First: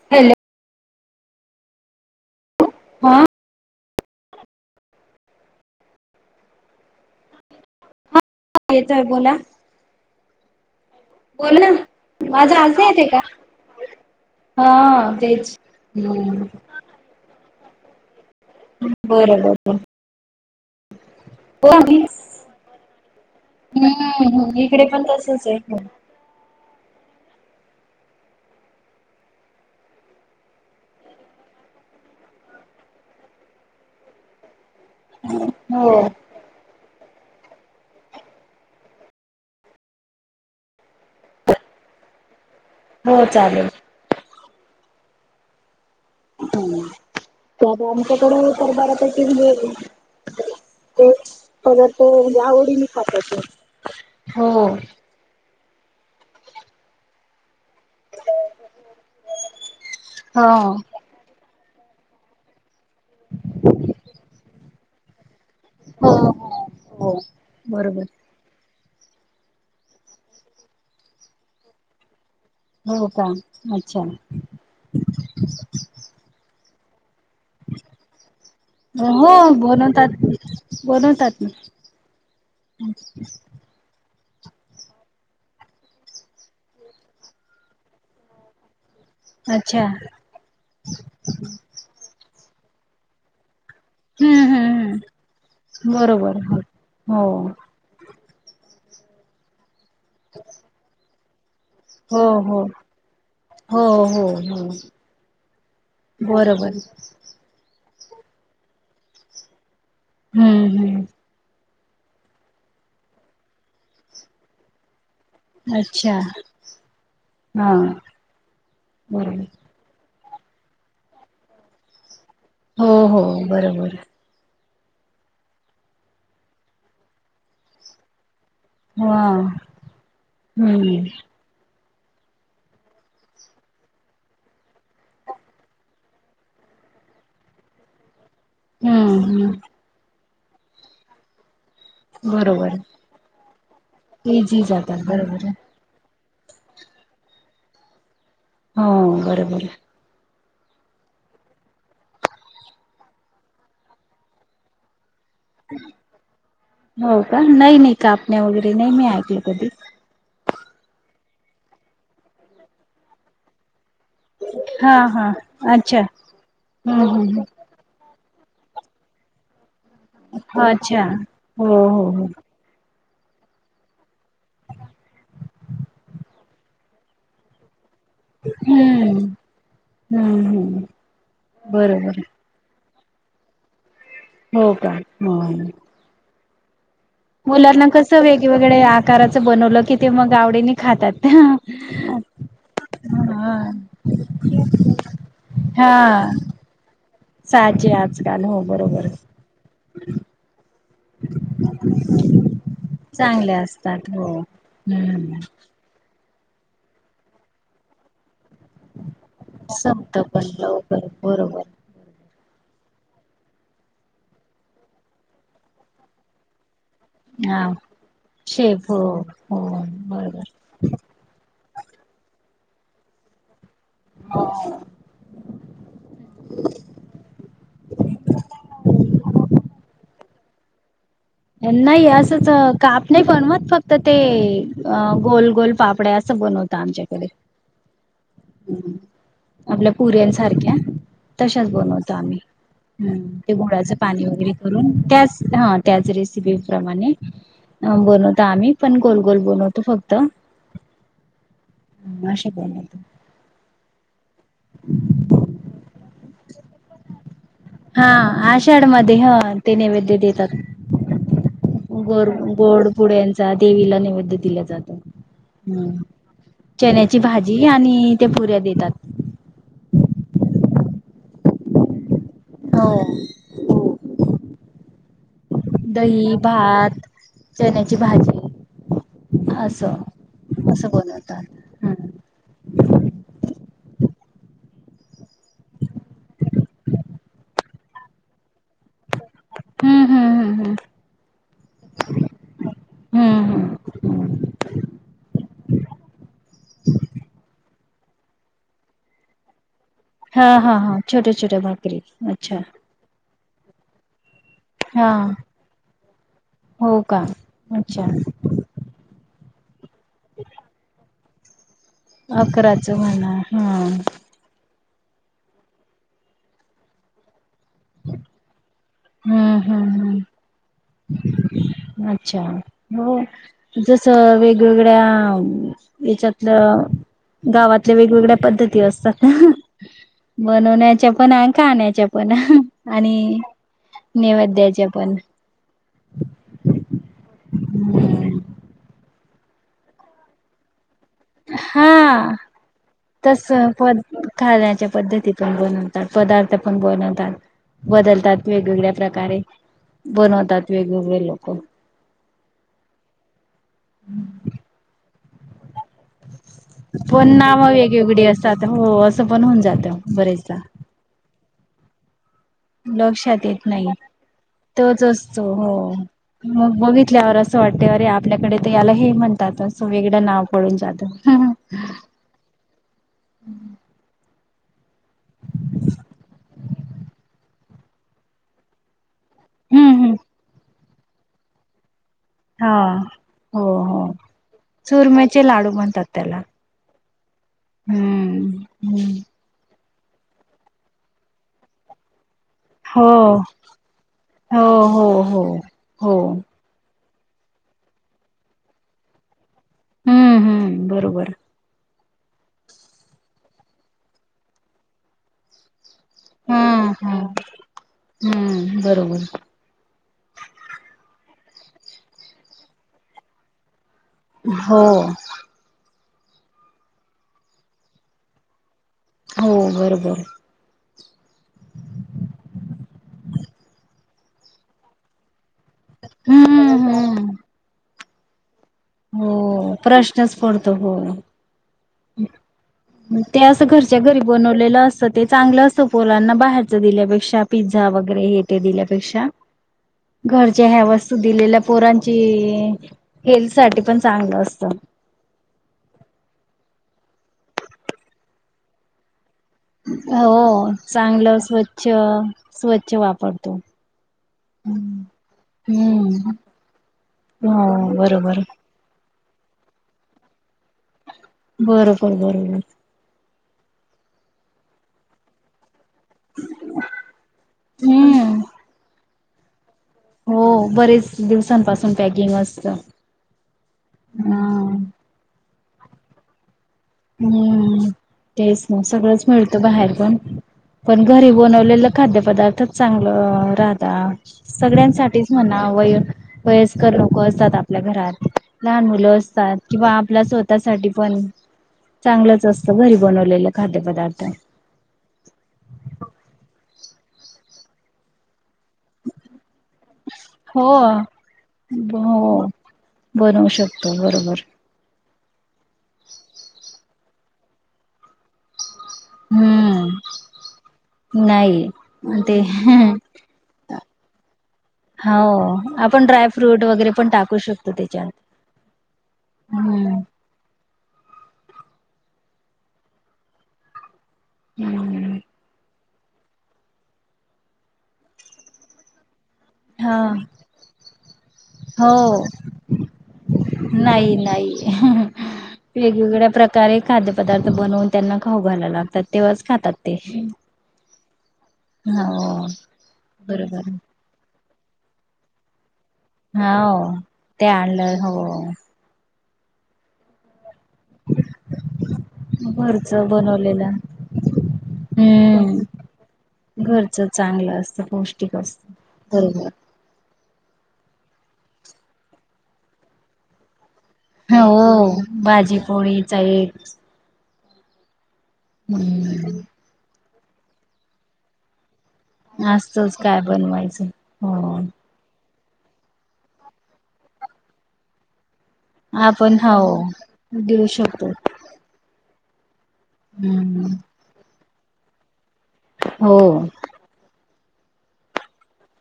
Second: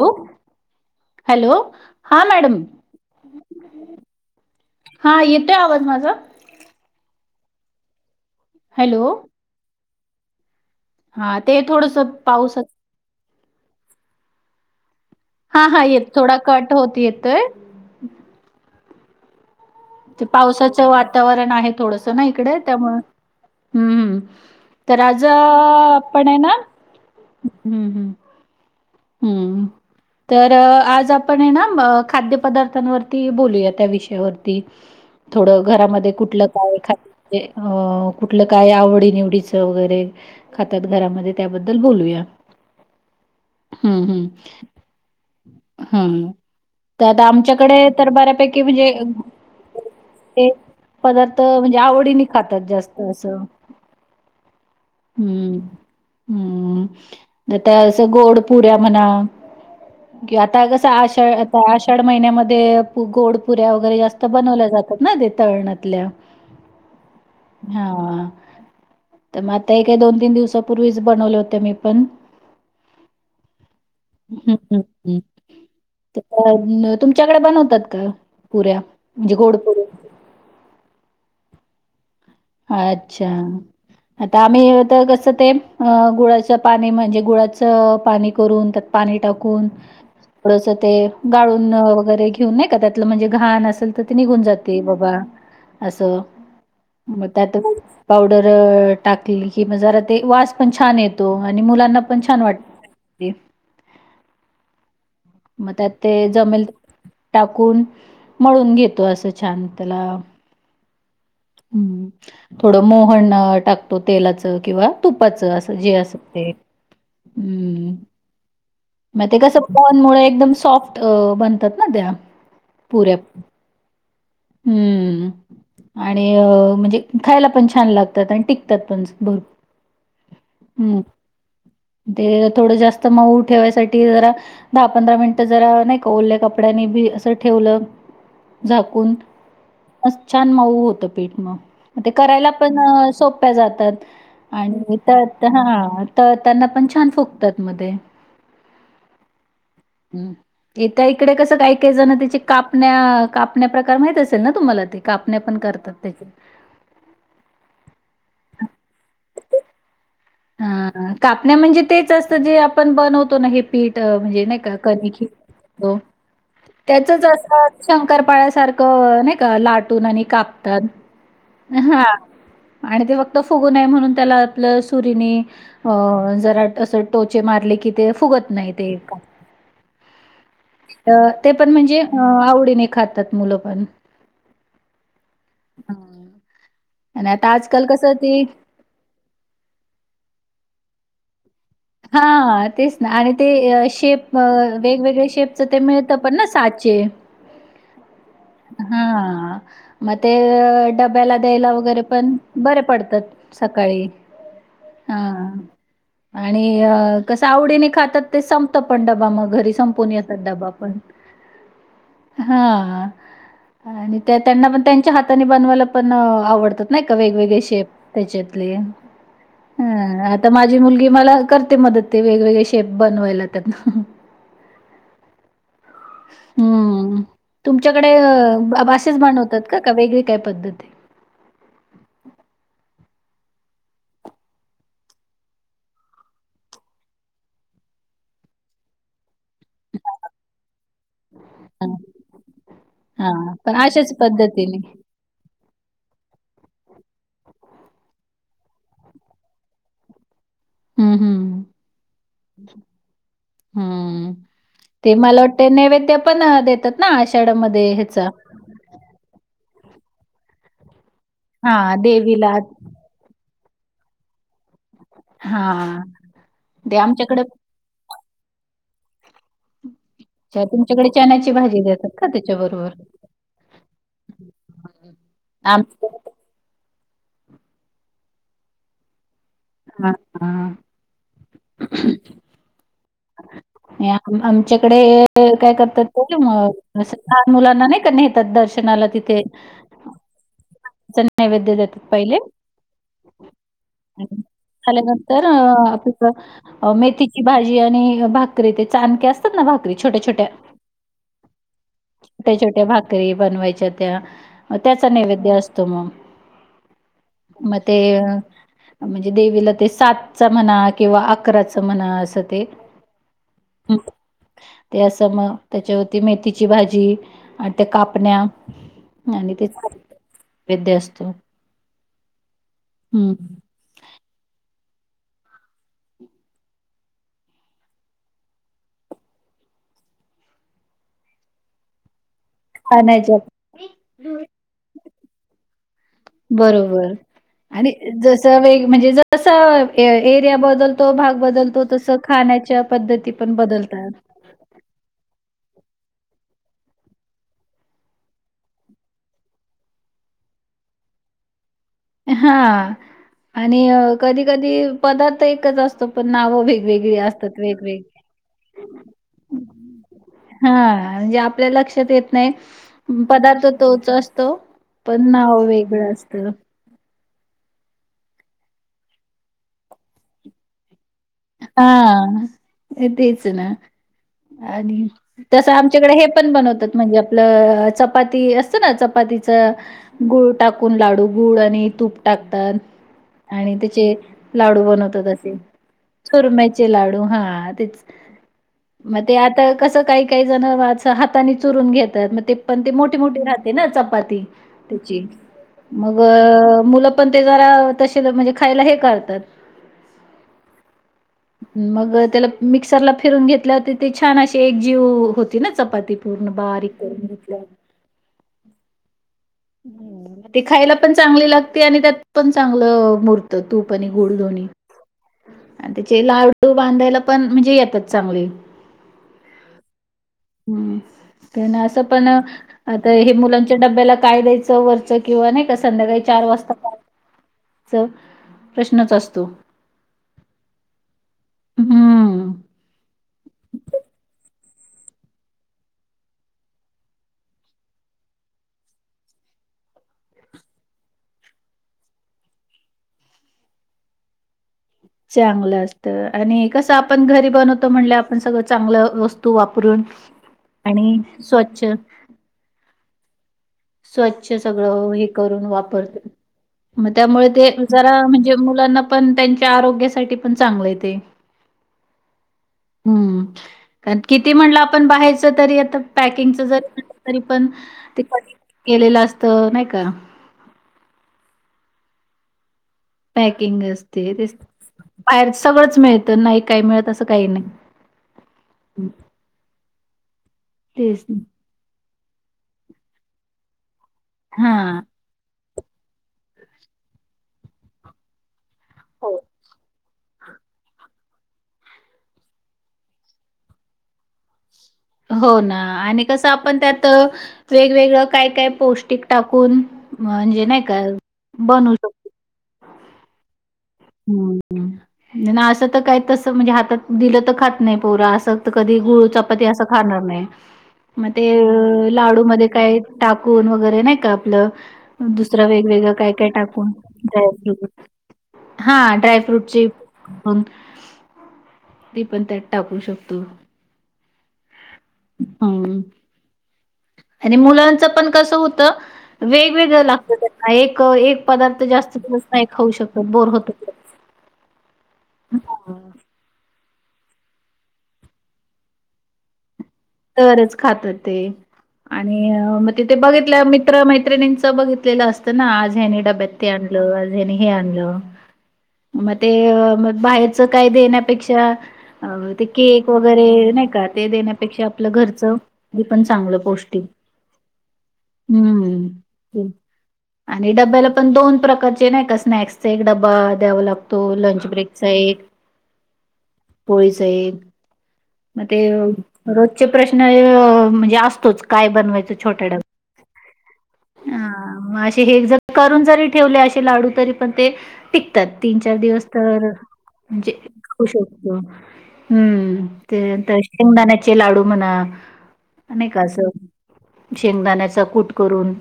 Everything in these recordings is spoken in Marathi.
हॅ हॅलो हॅलो हा मॅडम हा हा येतोय आवाज माझा हा येतोय हॅलो बोला हा बोल ते ना थोडस माझा पावसाच आजी येत का हा तेच हा हा येत थोडा हम्म कट होत येत बरोबर ते पावसाचं वातावरण हो आहे आम्ही थोडस ना इकडे त्यामु हम्मम् हम्म इकडे तर पण राजा तसच आहे पण आहे ना हम्म हम्म हम्म तर आज आपण हे ना खाद्यपदार्थांवरती बोलूया त्या विषयावरती थोडं हो घरामध्ये कुठलं काय खा ते अ कुठलं काय आवडी निवडीच वगैरे खातात घरामध्ये त्याबद्दल बोलूया ह हो चालेल हम्म हम्म हम्म ह त्यात आमच्याकडे आता तर आमच्याकडे बऱ्यापैकी पर म्हणजे बारापैकी ते ते पदार्थ म्हणजे पर तो आवडीने खातात आवडी नि जास्त खातच असं हो हम्म हम्म त्या त्या पुऱ्या म्हणा कि हा आता कसं आषाढ आ आषाढ महिन्यामध्ये गोडप पुऱ्या वगैरे जास्त बनवल्या जातात ना ते तरळणातल्या हो हो हो बरोबर हा तर मग आता एक दोन तीन दिवसापूर्वीच बनवले होते मी पण हो का अच्छा हम्म हम्म तर तुमच्याकडे बनवतात का पुऱ्या हो म्हणजे गोड पुऱ्या बनवतात मी बनवतात मी अच्छा आता आम्ही तर कसं ते गुळाचं पाणी म्हणजे गुळाचं पाणी करून पाणी टाकून अच्छा ड ते गाळून वगैरे घेऊन नाही का त्यातलं म्हणजे घाण अस निघून हम्म हम्म जाते हम्म अस बरोबर हो त्या पाड टाकली कि म जरा ते वास पण छान येत आणि मुलांना पण हो छान वाट हो हो हो हो हो मग त्यात ते जमेल बरोबर टाकून मळून घेतो असं छान हम्म हम्म हम् थोडं मोहन टाकतो तेलाच किंवा तुपाच अस जे अच्छा अस ते् हा मग ते बरोबर कस एकदम सॉफ्ट बनतात ना त्या हो पुऱ्या. हो बरोबर आहे हम्म आणि म्हणजे खायला पण छान लागतात आणि तात पणच हा भररम् हम्म ते थोडं जास्त मऊ ठेवायसाठी जरा दहा पंधरा मिनिट जरा नाही का ओल्या कपड्यांनी बी असं ठेवलं झाकून हम्म हम्म अस छान माऊ होतं पीठ म. ते करायला पण बरोबर सोप्या जातात इझी आणि जातात त्यात बरोबर आहे हा. तर त्यांना पण छान फुकतात म ते. हो बरोबर. इथं इकडे कसं काही काय जण त्याची कापण्या, कापण्या प्रकार माहित असेल ना तुम्हाला ते. कापण्या पण [inaudible] करतात त्याचे. हो का? नाही नाही कापण्या वगैरे नाही मी ऐकल कधी. हा हा कापण्या म्हणजे तेच असतं जे आपण बनवतो ना हे. पीठ अ म्हणजे नाही का हा कनिक हा भिजवतो अच्छा हम्म त्याचच हम्म अस हम्म. करपाळ्यासारखं नाही का लाटून आणि कापतात अच्छा हो हो हा. हो आणि ते फक्त फुगू नये म्हणून त्याला आपलं असं. अ जरा अस टोचे मारले की ते फुगत नाही ते [inaudible] हम्म हम्म हम्म अ ते पण म्हणजे बरोबर अ आवडीने खातात मुलं पण. हो का? हो. हां आणि आता आजकाल मुलांना कसं ते वेगवेगळ आकाराचं बनवलं की ते मग आवडीने खातात. हा तेच ना आणि ते हा. शेप अ वेगवेगळे शेपच ते हा मिळत पण ना सा चेे. साचे आजकाल हो हा बरोबर म ते डब्याला द्यायला वगैरे पण बरे चांगले पडतात सकाळी. असतात हो. हम्म. हां आणि कस आवडीने खातात. ते संपत पण डबा मग, घरी संपून संपत येतात डबा पण. लवकर बरोबर हा आणि त्या त्यांना पण त्यांच्या हाताने बनवायला पण आ-आवडत. नाही का वेगवेगळे हा शेप त्याच्यातले शेप हो हो हम आता बरोबर. माझी मुलगी मला करते मदत ते वेगवेगळे शेप बनवायला. [inaudible] हो. हम् तुम तुमच्या कडे अशेच बनवतात का? का वेगळी काय पद्धती? नाही असंच काप नाही बनवत फक्त ते अ गोल-गोल पापड्या असं बनवत आमच्याकडे. [inaudible] आपल्या पुऱ्यांन सारख्या तशाच हां, बनवतो आम्ही. हम् ते हां. पण गुळाचं अशाच पाणी वगैरे पद्धतीने. करून त्याच हा त्यातलीच रेसिपी प्रमाणे अ बनवतो आम्ही पण गोल गोल बनवतो फक्त. हम्म, हम्म, असे बनवतो [inaudible] हम्म. ते मला वाटते नैवेद्य पण देतात ना, आषाढ्यामध्ये हा ह्याचा. आषाढ ह ते नैवैद्य देतात [inaudible] हां, बरं बरं देवीला गोड पोळ्यांचा. चा देवीला नैवेद दिला जातो. हां. ते चण्याची आमच्याकडे भाजी आणि [unintelligible] ते पुऱ्या देतात. त्या तुमच्याकडे चण्याची भाजी देतात का? त्याच्या बरोबर. हो [unintelligible] दही, भात, चण्याची भाजी. असं. हां, हां. असं बनवतात. हम्म [inaudible] अ आमच्याकडे ये काय करतात [unintelligible] असं लहान मुलांना नाही का नेतात दर्श नाला तिथे हम्म हम्म हम्म [inaudible] नैवैदय देतात पहिले. हम्म हम्म हम्म [inaudible] झाल्यानंतर अ [unintelligible] मेथीची भाजी भाजी आणि भाकरी ते चानके असतात ना री छोट्या-छोट्या हा हा हा छोट्या छोट्या भाकरी ते अच्छा छोट्या भाकरी बनवाच्या त्या त्याचा हा नैवैद्य अस [inaudible] हो का म ते अच्छा म्हणजे देवीला ते सातचा म्हणा किंवा अकराचा. तर मना असं ते. अकराच म्हणा हा [inaudible] ते असं मग त्याच्यावरती मेथीची भाजी आणि त्या कापण्या आणि हम्म तेच हम्म हम्म नैवेद्य असतो. अच्छा हो हं. जस वेगवेग गळ्या याच्यातलं गावातल्या वेगवेगळ्या पद्धती असतात. बनवण्याच्या पण आणि खाण्याच्या पण. पण खाण्याच्या आणि नैवेद्याच्या पण. बरोबर आणि हम्म. जस वे म्हणजे जस एरिया बदल तो भाग बदलतो तस हा खाण्याच्या पद्धती तस पण पद बदलतात. खाण्याच्या पद्धती पण बनवतात पदार्थ पण बनवतात बदलतात वेगवेगळ्या प्रकारे बनवतात वेगवेगळे लोक. हा. आणि कधी कधी पदार्थ एकच असतो पण नाव वेगवेगळी पण असतात नाव वेगवेगळे वेगवेगळी असतात हो असं पण होऊन जातं बरेचदा. हा जे आप ल्या लक्षात येत नाही लक्षात येत पदार्थ नाही तोच असतो, तोच पण नाव वेगळं असत. ल्यावर असं वाटतेवररे आपल्याकडे तर याला हे म्हणतात असं वेगळं नाव पडून जातं. हम्म हा तेच ना आणि तसं आमच्याकडे हे पण बनवतात म्हणजे आपलं चपाती असतं ना चपाती हम्म. गुळ टाकून लाडू गु आणि तूप. टाकतात हा हो आणि हो त्याचे लाडू बनवतात चुरम्याचे असे लाडू म्हणतात त्याला. चुरम्याचे लाडू हा तेच हम्म हम्म मग ते आता कस काही काही जण हातानी चुरून घेतात. पण ते हो मोठी मोठी राहते ना चपाती हो हो त्याची. हो हो. मग मूल पण ते जरा ते तर म्हणजे खायला हे करतात. हम्म हम्म बरोबर. मग त्याला मिक्सरला फिरून घेतल्या तर ते छान अशी एक जीव होती ना. चपातीपूर्ण हम्म बारीक करून हम्म घेतल्या हम्म बरोबर ते खायला पण चांगली लागते आणि त्यात पण चांगलं मूर्त तूप. आणि गुळ दोन्ही. हो लाडू बांधायला पण म्हणजे येतात चांगले. हो बरोबर. ना असं पण आता हे मुलांच्या डब्याला काय द्यायचं वरचं किंवा नाही? संध्याकाळी चार वाजता हम्म काय हम्म द्यायचं? हो प्रश्नच पडतो हो. हम्म ते असं घरच्या घरी बन वलेल असत ते चांगलं असत. पोरंना बाहेरच दिल्यापेक्षा पिझ्झा वगैरे हे ते दिल्यापेक्षा घरच्या ह्या वस्तू दिलेल्या पोरांची हेल्थ साठी पण चांगलं असत. चांगलं असत आणि कस आपण घरी बनवतो म्हणले आपण सगळं चांगलं व हो चांगलं स्वच्छ, स्वच्छ वापरतो. स्वच्छ सगळ हे करून वापर हम्म म त्यामुळे हो ते जरा बरोबर म्हणजे मुलांना पण त्यांच्या आरोग्यासाठी पण चांगलं ते. बरोबर बरोबर हम्म. किती म्हणलं आपण बाहेरच तरी आता पॅकिंगच जरी म्हटल तरी पण हम्म [inaudible] केलेल असत. हो बरेच दिवसांपासून पॅकिंग असत. पॅकिंग असते हा. बाहेर सगळंच मिळत नाही काही असं काही हम्म तेच ना हं, सगळंच मिळतं बाहेर पण. पण तेच घरी बनवलेलं खाद्यपदार्थच चांगलं राहत. हां. सगळ्यांसाठीच म्हणा वय वयस्कर लोक असतात आपल्या घरात लहान मुलं हो, असतात किंवा आपल्या स्वतःसाठी पण. चांगलंच असतं घरी बनवलेलं खाद्यपदार्थ. हो ना आणि कसं आपण त्यात वेगवेगळं काय काय पौष्टिक टाकून म्हणजे हो. नाही का बनूवु शकतो हो बनवू शकतो बरोबर हं. ना असं तर काय तस म्हणजे हातात दिलं तर खात नाही पोरा असं कधी गुळ चपाती असं हम्म. खाणार नाही मग ते नाही लाडूमध्येध ते काही टाकून वगैरे नाही का आपलं दुसर हो वेगवेग आपण व काय काय ड्रायफ्रूट टाकून वगैरे पण टाकू डायय शकतो फुट त्याच्यात. हा ड्रायफ्रूट हम्म. ती पण त्यात टाकू शकतो हम्म हम आणि मुलांच पण कसं होत हा वेगवेगळ लागत त्यांना एक एक पदार्थ जास्त हो नाही खाऊ शकत बोर होत नाही नाही. [inaudible] वेगवेगळ्या प्रकारे खाद्यपदार्थ बनवून त्यांना खाऊ घायला लागतात तेव्हाच खातात ते. तरच खातात ते हो आणि मग तिथे बघितल्या बरोबर मित्र मैत्रिणींच बघितलेलं असतं ना आजहेनी डब्यात ते हो. आणलं आज ते यानी हे आणलं हो मग ते म बाहेर काही देण्यापेक्षा घरच केक बनवलेलं वगैरे नाही का ते देण्यापेक्षा आपलं घरचं हम्म. हे पण चांगलं पोष्टिक घरचं चांगलं असतं पौष्टिक असतं. बरोबर हम् आणि डब्याला पण दोन प्रकारचे नाही का स्नॅक्स चा एक डबा द्यावा लागत तो लंच हो ब्रेकचा एक भाजी पोळीचा एक पोळीचा एक मग ते हम्म रोजचे प्रश्न म्हणजे असतोच काय बनवायचं छोट्या डब्यात असतच काय बनवायचं हो ून जरी ठेव लाडू तरी पण ते त्यात तीन चार दिवस आपण तर हो म्हणजे देऊ शकतो खुश असतो हम्म त्यांतर हम्म शेंगदाण्याचे लाडू म्हणा अ हो का असं शेंगदाण्याचा कूट करून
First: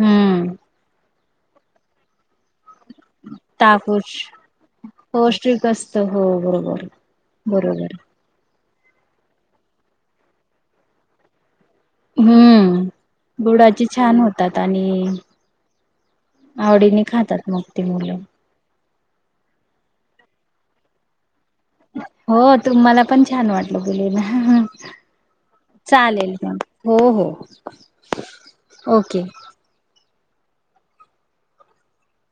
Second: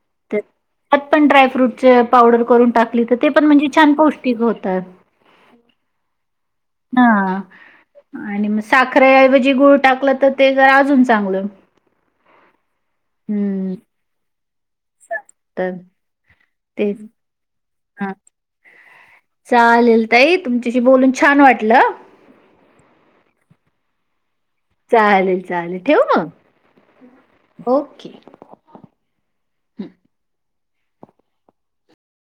हम्म त्यात पण ड्रायफ्रूटच पावडर करून टाकली तर ते पण म्हणजे छान ताकूश पौष्टिक होतात पौष्टिक असत हो बरोबर हां बरोबर आणि मग साखरेऐवजी गुळ टाकलं तर ते जरा अजून चांगलं हम्म हं, गुडाचे छान होतात आणि तर तेच आवडीने खातात मग त हां, मुलं चालेल तई तुमच्याशी बोलून छान वाटलं हो तुम्हाला पण छान वाटलं बले चालेल चालेल ठेव म मग हो हो ओके